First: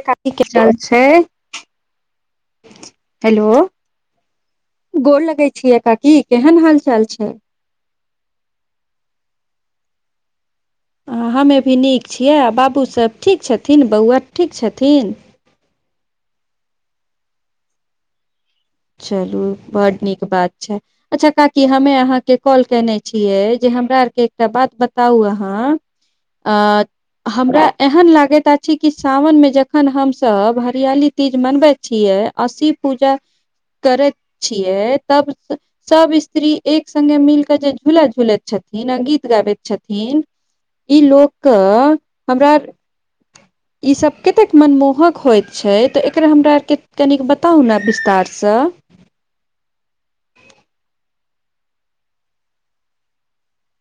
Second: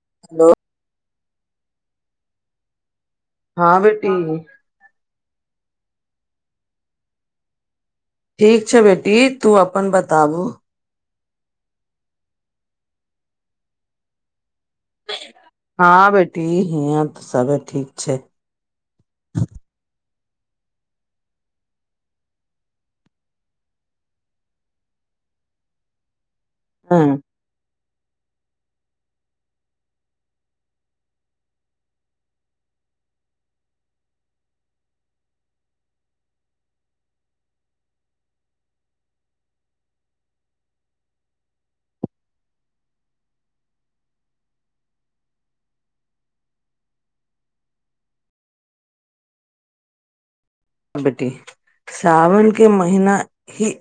की हाल हेलो चाल छैय। हेलो! हँ बेटी गोर लगे छिय, काकी केहन हाल चाल छै? ठीक छै बेटी, तू अपन बताबु? ह हमे भी नीक छियै, आ बाबू सभ ठीक छथिन, बौआ ठीक छथिन? हँ बेटी, हिया तऽ सब ठीक छै। चलू बड नीक बात छै। अच्छा काकी हमे अहाँके कॉल केने छियै, जे हमरा आरके एकटा बात बताउ अहाँ! आ, हँ हमरा एहन लागे आ कि, सावन में जखन हमसब हरियाली तीज मनबे छियै, और शिव पूजा करै छियै, तब सब स्त्री एक सङ्गे मिल क जे झूला झुलैत छथिन, आ गीत गाबैत छथिन। ई लोकके, हमरा [inaudible] इ सब कतेक मनमोहक होयत छै ते एकरा हमरा आर के कनी बताउ ने विस्तार स। स। बेटी साावन के महीना ही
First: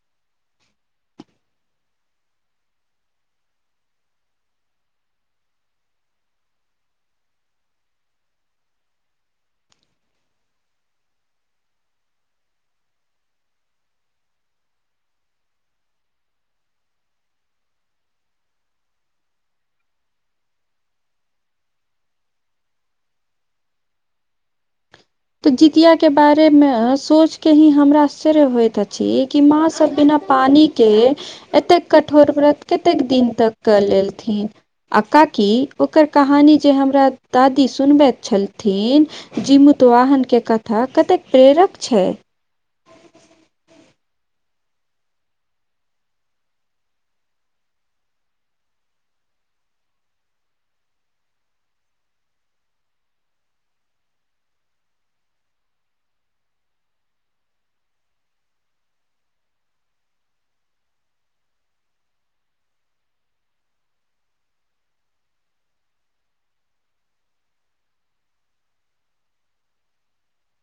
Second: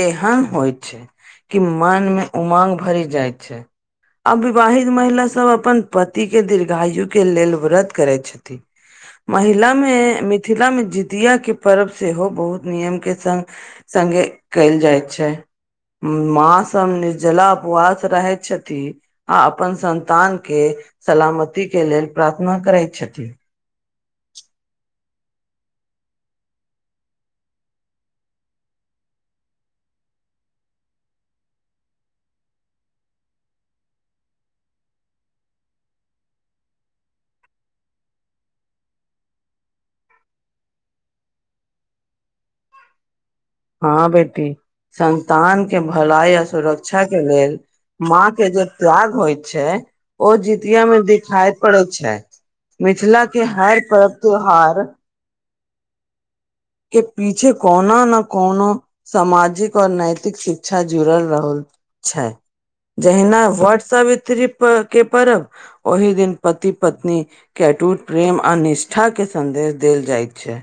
एहन होइ छै कि मन मे उमंग भरि जाइत छै। आ विवाहित महिला सब अपन पति के दीर्घायु के लेल व्रत करै छथि। महिला मे मिथिला मे जितिया के पर्व सेहो बहुत नियम के संग संगे कैल जाइत छै। माँ सब निर्जला उपवास रहै छथि। आ अपन संन्तान के सलामती के लेल प्रार्थना करैत छथि। तऽ जितिय के बारेमे सोचके ही हमरा आश्चर्य होइत अछि कि माँ सब बिना पानी के के एतेक कठोर व्रत कतेक दिन तक क लेलथिन। आ काकि ओकर कहानी जे हमरा दादी सुनबैत छलथिन जीमुतवाहनके कथा कतेक प्रेरक छै। हँ बेटी संन्तान के भलाई आ सुरक्षा के लेल माँ के जे त्याग होइ छै ओ जितिया मे दिखाई पड़ैत छै। मिथिला के हर पर्व त्यौहार के पीछे कौनो ने कौनो सामाजिक और नैतिक शिक्षा जुड़ल रहल। छै जहिना वट सावित्री प के पर्ब ओहि दिन पति पत्नी के अटूट प्रेम आ निष्ठाके सन्देश देल जाइत छै।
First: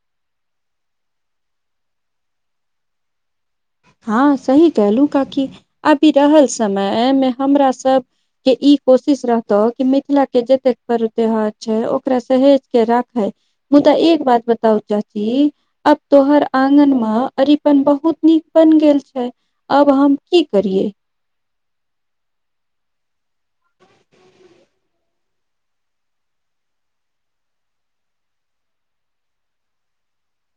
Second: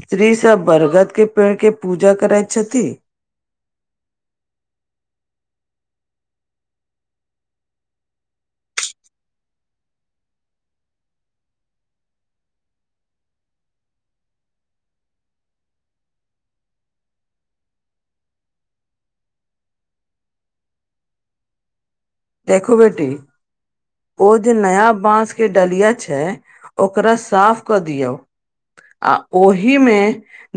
स्त्री सब बरगद के पेड़ के पूजा करैत छथि। हँ सही कहलहु काकी अबि रहल समय मे हमर सब के ई कोशिश रहतौ कि मिथिला के जतेक पर्व त्यौहार छै ओकरा सहेज के राखै। मुदा एक बात बताउ चाची? आब तोहर आगनमे अरिपन बहुत नीक बन गेल छै अब हम की करिये? देखू बेटी ओ जे नया बांस के डलिया छै ओकरा साफ कऽ दियऔ। आ ओहिमे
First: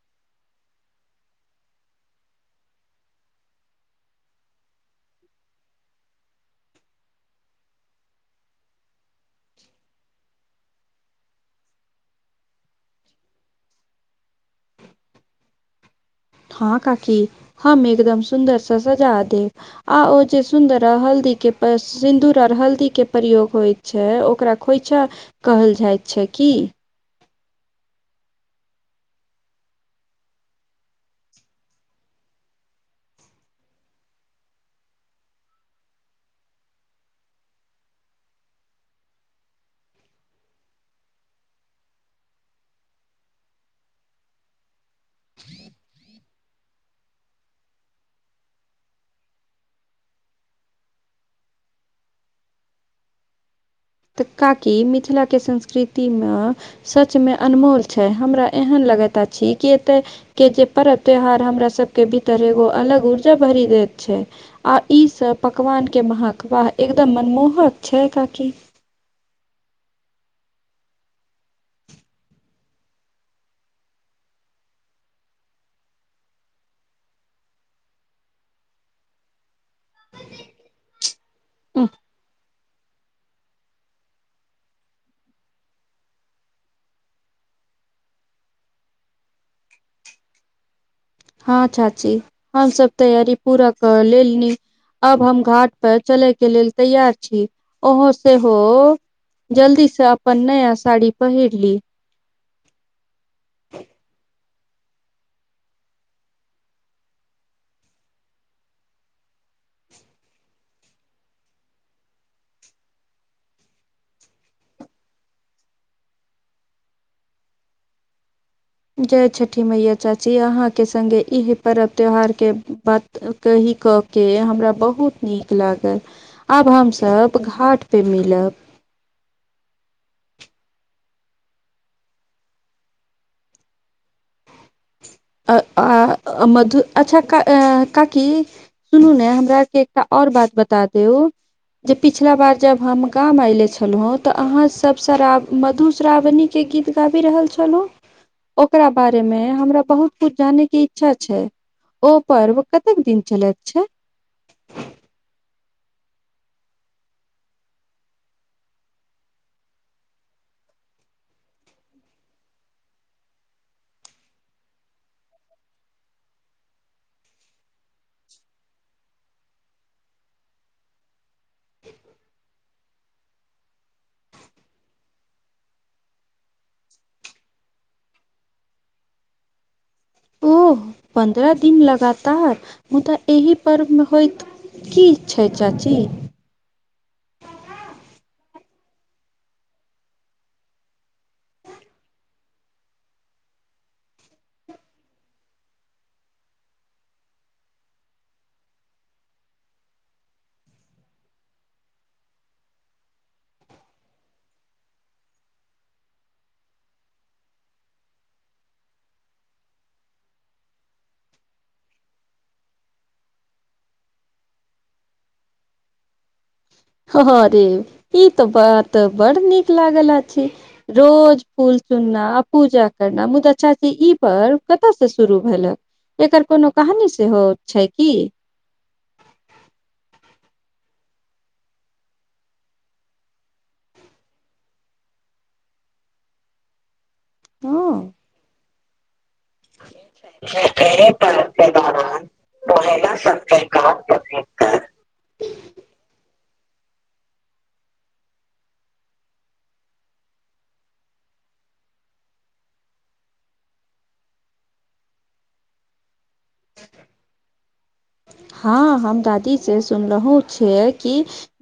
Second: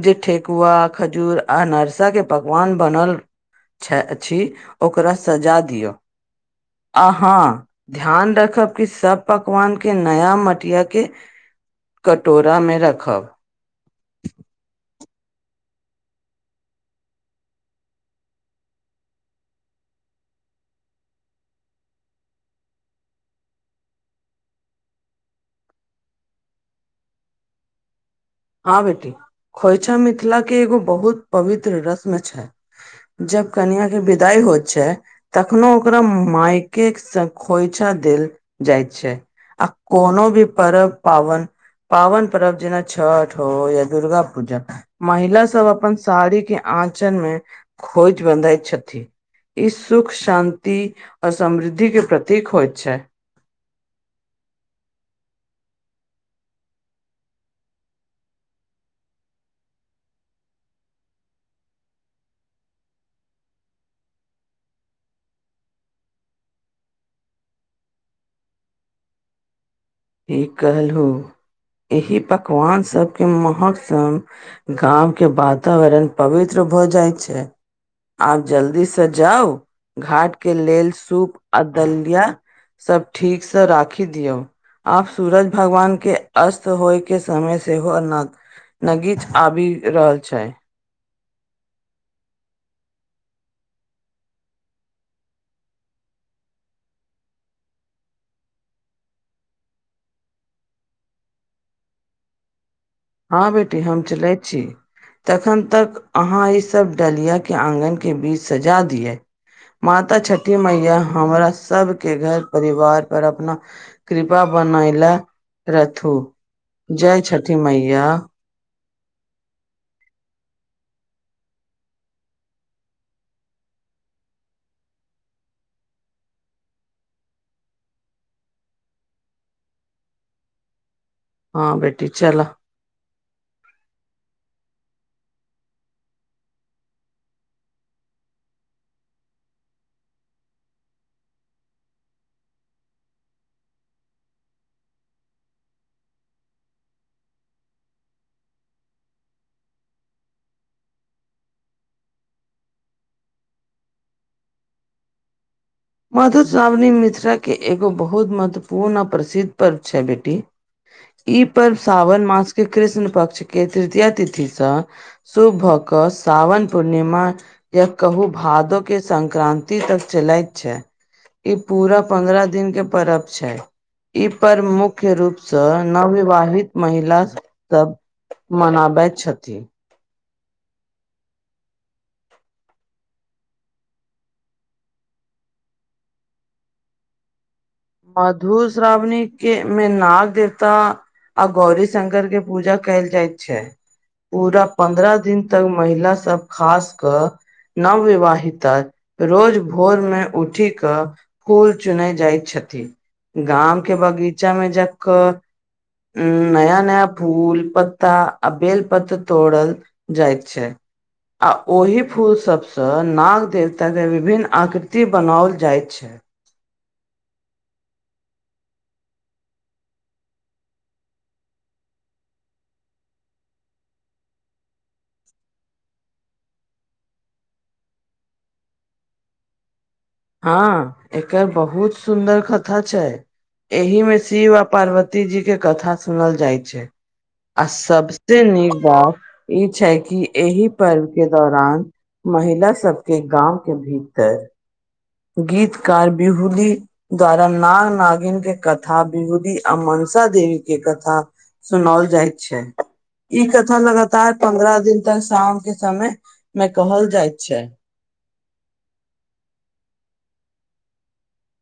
जे ठेकुआ खजूर अनरसा के पकवान बनल छे छी ओकरा सजा दिओ। अ हाँ ध्यान रखब कि सब पकवान के नया मटिया के कटोरामे रखब। हँ काकी हम एकदम सुन्दरसँ सजा देब। आ ओ जे सुंदर हल्दी के सिन्दूर आर हल्दी के प्रयोग होय छै ओकरा खोइछा कहल जाइत छै की? हँ बेटी खोइछा मिथिला के एगो बहुत पवित्र रस्म छै। जब कनियांँके विदाई होइत छै तखनो ओकरा माायकेक स खोइछा देल जाइत छै। आ कोनो भी परब पाबन पाबन परब जेना छठ हो या दुर्गा पूजा महिला सब अपन साड़ी के आँचल मे खोइछ बंधय छथि। ई सुख शान्ति और समृद्धि के प्रतीक होइत छै। त काकी मिथिलाके संस्कृतिमे सचमे अनमोल छै हमरा एहन लगैत अछी कि एतय के जे परब त्योहार हमरा सबके भीतर एगो अलग ऊर्जा भरी देैत छै। आ ई सब पकवान के महक वाह! एकदम मनमोहक छै काकी ठीक कहलहु एही पकवान सबके महक सन- गाँवम के वातावरण पवित्र भऽ जाइत छै। आब जल्दीसँ जाउ घाट के लेल सूप आ दलिया। सब ठीकसँ राखी दिअउ। आब सूरज भगवान के अस्त होय के समय से हो नग- नगीच आबी रहल छै। हँ चाची हम सब तैयारी पूरा कर लेलनी। अब हम घाट पर चलै के लेल तैयार छी ओहो सेहो- जल्दी से अपन नया साड़ी पहिर ली। हँ बेटी हम चलैत छी। तखन तक आहाँ ई सब डलियाके अंङ्गनाके बीच सजा दियै। माता छठी मैया हमरा सब के घर परिवार पर अपना- कृपा बनैले रहथू जय छठी मैया। जय छठि मैया चाची आहाँके सङ्गे इहे परब त्यौहारके बात- ओ कही कऽ के हमरा बहुत नीक लागल। आब हम सब घाट पे मिलब। हँ बेेटी चलह। अ आ अ मधु अच्छा का अ काकी- सुनू ने हमरा के एकटा और बात बता देउ। जे पिछला बार जब हम गाम ऐले छलौहें त आहाँ सब शराब मधुश्रावणी- के गीत गाबी रहल छलहूँ ओकरा बारे मे हमरा बहुत- ओ जाने के इच्छा छै ओ पर्व कतेक दिन चलेैत छै। मधुश्रावणी मिथिलाके एगो बहुत महत्वपूर्ण आ प्रसिद्ध पर्व छै बेटी। ई पर्व सावन मास के कृष्ण पक्ष के तृतीया तिथिसँ- शुभ भऽ कऽ साावन पूर्णिमा- या कहु भादो के संक्रान्ति तक चलैत छै। ई पूरा पन्द्रह दिन के परब छै। ई पर्व मुख्य रूपसँ नवविवाहित महिला सब तब। मनाबैत छथि। ओह पन्द्रह दिन लगातार मुदा एहि पर्वमे होइत- की छै चाची- मधुश्रावणी के मे नाग देवता- आ गौरी शंकर के पूजा कैल जाइत छै। पूरा पन्द्रह दिन तक महिला सब खास कऽ नवविवाहिता रोज भोर मे उठी कऽ फूल चूनै जाइत छथिन गाम के बगीचामे जाकऽ उं नया- नया फूल पत्ता आ बेलपत्र तोरल- जाइत छै। आ ओही फूल सबसँ नाग देवताके विभिन्न आकृति बनाओल जाइत छै। हँ रे ई तऽ बात बड़ नीक लागल आछि। रोज फूल चूनना आ पूजा करना मुदा अच्छा इ ई पर्व कतऽ से शुरू भेलक- एकर कोनो कहानी सेहो छै की- हँ एकर बहुत सुन्दर कथा छै। एहि में शिव आ पार्वती जी के कथा सुनल जाय छै। आ जे सबस्ते नीक बात ई छै कि एहि पर्व के दौरान महिला सबके गाँंव के भीत हँ गीतकार बिहुली द्वारा नाग नागिन के कथा विभूदी आ मनसा देवी के कथा सुनौल जाइत छै। ई कथा लगातार पन्द्रह दिन तक शाम के समय में कहल जायत छै। हँ हम दादी से सुनलहुँ छियै कि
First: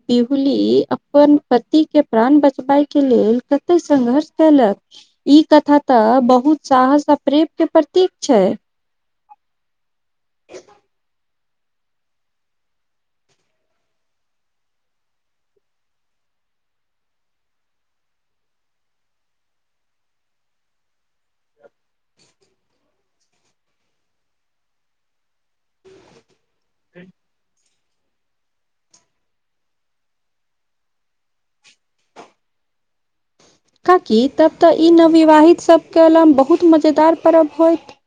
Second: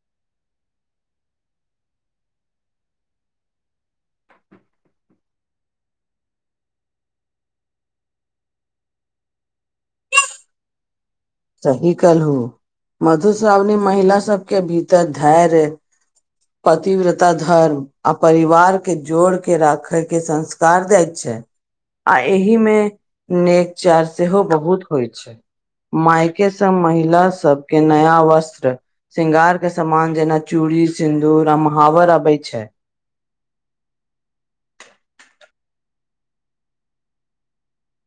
बिहुली अपन पति के प्राण बचबाय के लेल कते संघर्ष केलक। ई कथा तऽ बहुत साहस आ प्रेम के प्रतीक छै। सही कहलहु मधुश्रावणी महिला सबके भीतर धैर्य पतिव्रता धर्म आ परिवार के जोड़ के राखे के संस्कार दैत छै। आ एहि मे नेक चार सेहो बहुत होइ छै। मायके सँ महिला सबके नया वस्त्र शृंगार के सामान जेना चूड़ी सिन्दूर आ महावर अबै छै। काकि तब तऽ ई नवविवाहित सबके ल बहुत मजेदार पर्व होइत।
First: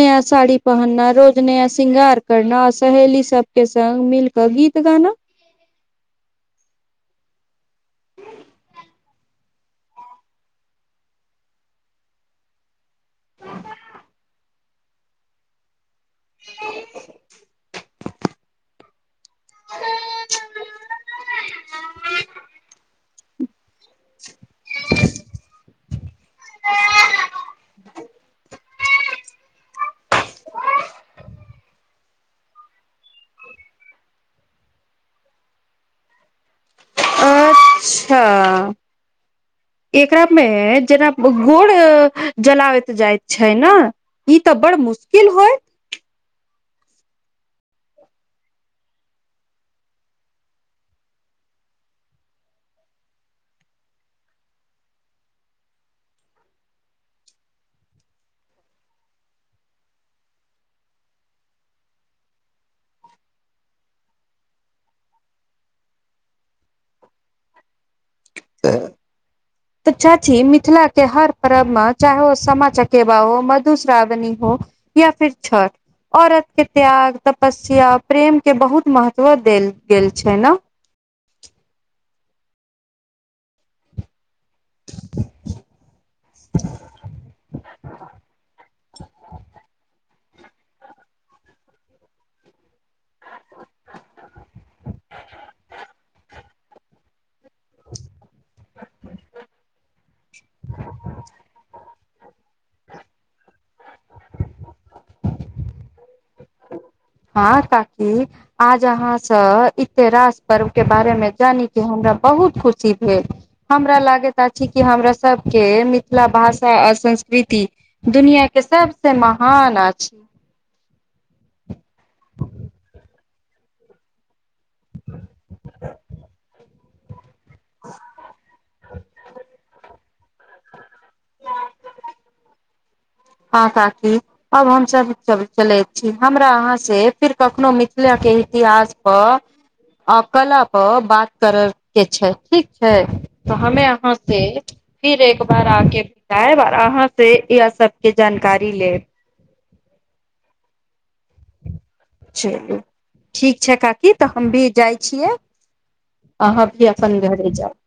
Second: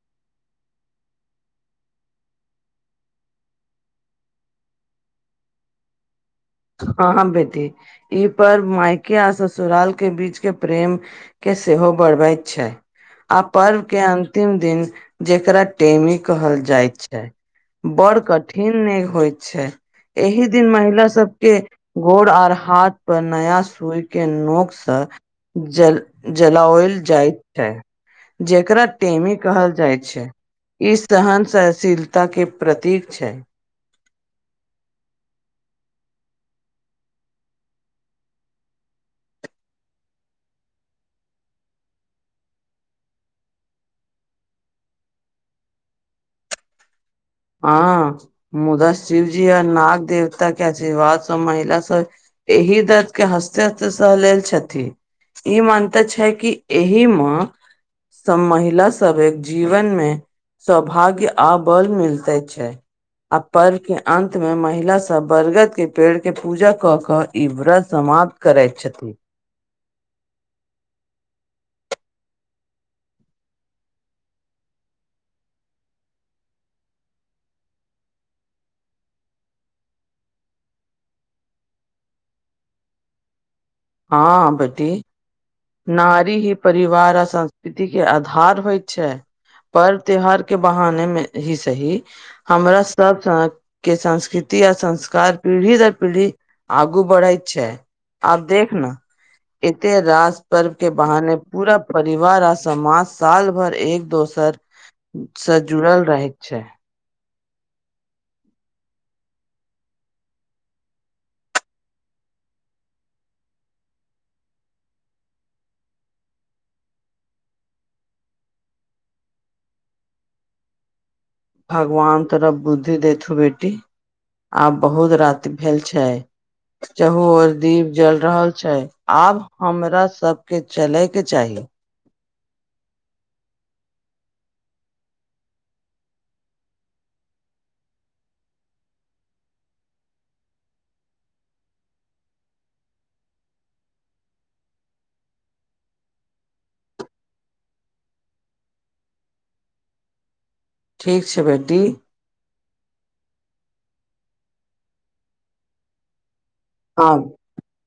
नया साड़ी पहनना रोज नया शृंगार करना सहेली सबके संग मिल त गीत गाना हँ हँ बेटी ई पर्व मायके आ ससुराल के बीच के प्रेम के सेहो बढ़बैत छै आ पर्व के अंतिम दिन जेकरा टेमी कहल जायत छै बड़ कठिन नहि होइत छै एहि दिन महिला सबके गोड़ आर हाथ पर नया सुइ के नोकसँ जल जलाओल जाइत छैै जेकरा टेमी कहल जाइत छै ई सहन सहशीलता के प्रतीक छै। अच्छा। एकरा मे जेना गोड़ जलाबैत जाइत छै नऽ। ई तऽ बड़ मुश्किल होय। हँ मुदा शिवजी आ नाग देवता के आशीर्वाद सँ महिला सब एहि दर्द के हस्ते-हस्ते सह लेल छथि। ई मानता छै कि एहि मऽ सब महिला सब एक जीवन मे सौभाग्य आ बल मिल तैछै। आ पर्व के अंत में महिला सब बरगद के पेड़ के पूजा कऽक ई व्रत समाप्त करै छथि। तऽ चाची मिथिला के हर परर्ब मे चाहे ओ सामा चकेवा हो मधुश्रावणी हो या फिर छठ। औरत के त्याग तपस्या प्रेम के बहुत महत्व देल गेल छै न। हँ बेटी। नारी ही परिवार आ संस्कृति के आधार होइ छै पर त्यौहार के बहाने मे ही सही। हमरा सब सनके संस्कृति आ संस्कार पीढ़ी दर पीढ़ी आगू बढ़ैइत छै आ एते रास पर्व के बहाने पूरा परिवार आ समाज साल भर एक दोसर से जुड़ल रहैत छै। हाँ काकी आज अहाँसँ इतिेरास पर्व के बारेमे जानी के हमरा बहुत खुशी भेल। हमरा लागैत छै, कि हमरा सबके मिथिला भाषा आ संस्कृति दुनिया के सबस महान अछि। भगवान तोरह बुद्धि देथु बेटी, आब बहुत राति भेल छै। चाहू आर दीप जल रहल छै, आब हमरा सबके चले के चाही। हँ काकी। आब हमसभ चल चलैत छी, हमरा अहाँसँ फेर कखनोहु मिथिलाके इतिहासपर आ कला पर बात करय के छै, ठीक छै? तऽ हमे अहाँ से फिर एक बार आके भेटाएब, और अहां से यह सब के जानकारी लेब। ठीक छै बेटी। चलू, ठीक छै काकी तऽ हम भी जाइ छियै, अहाँ हँ अपन घर जाउ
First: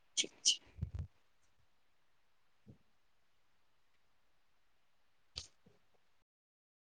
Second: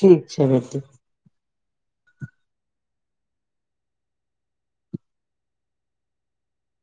ठीक छै बेटी।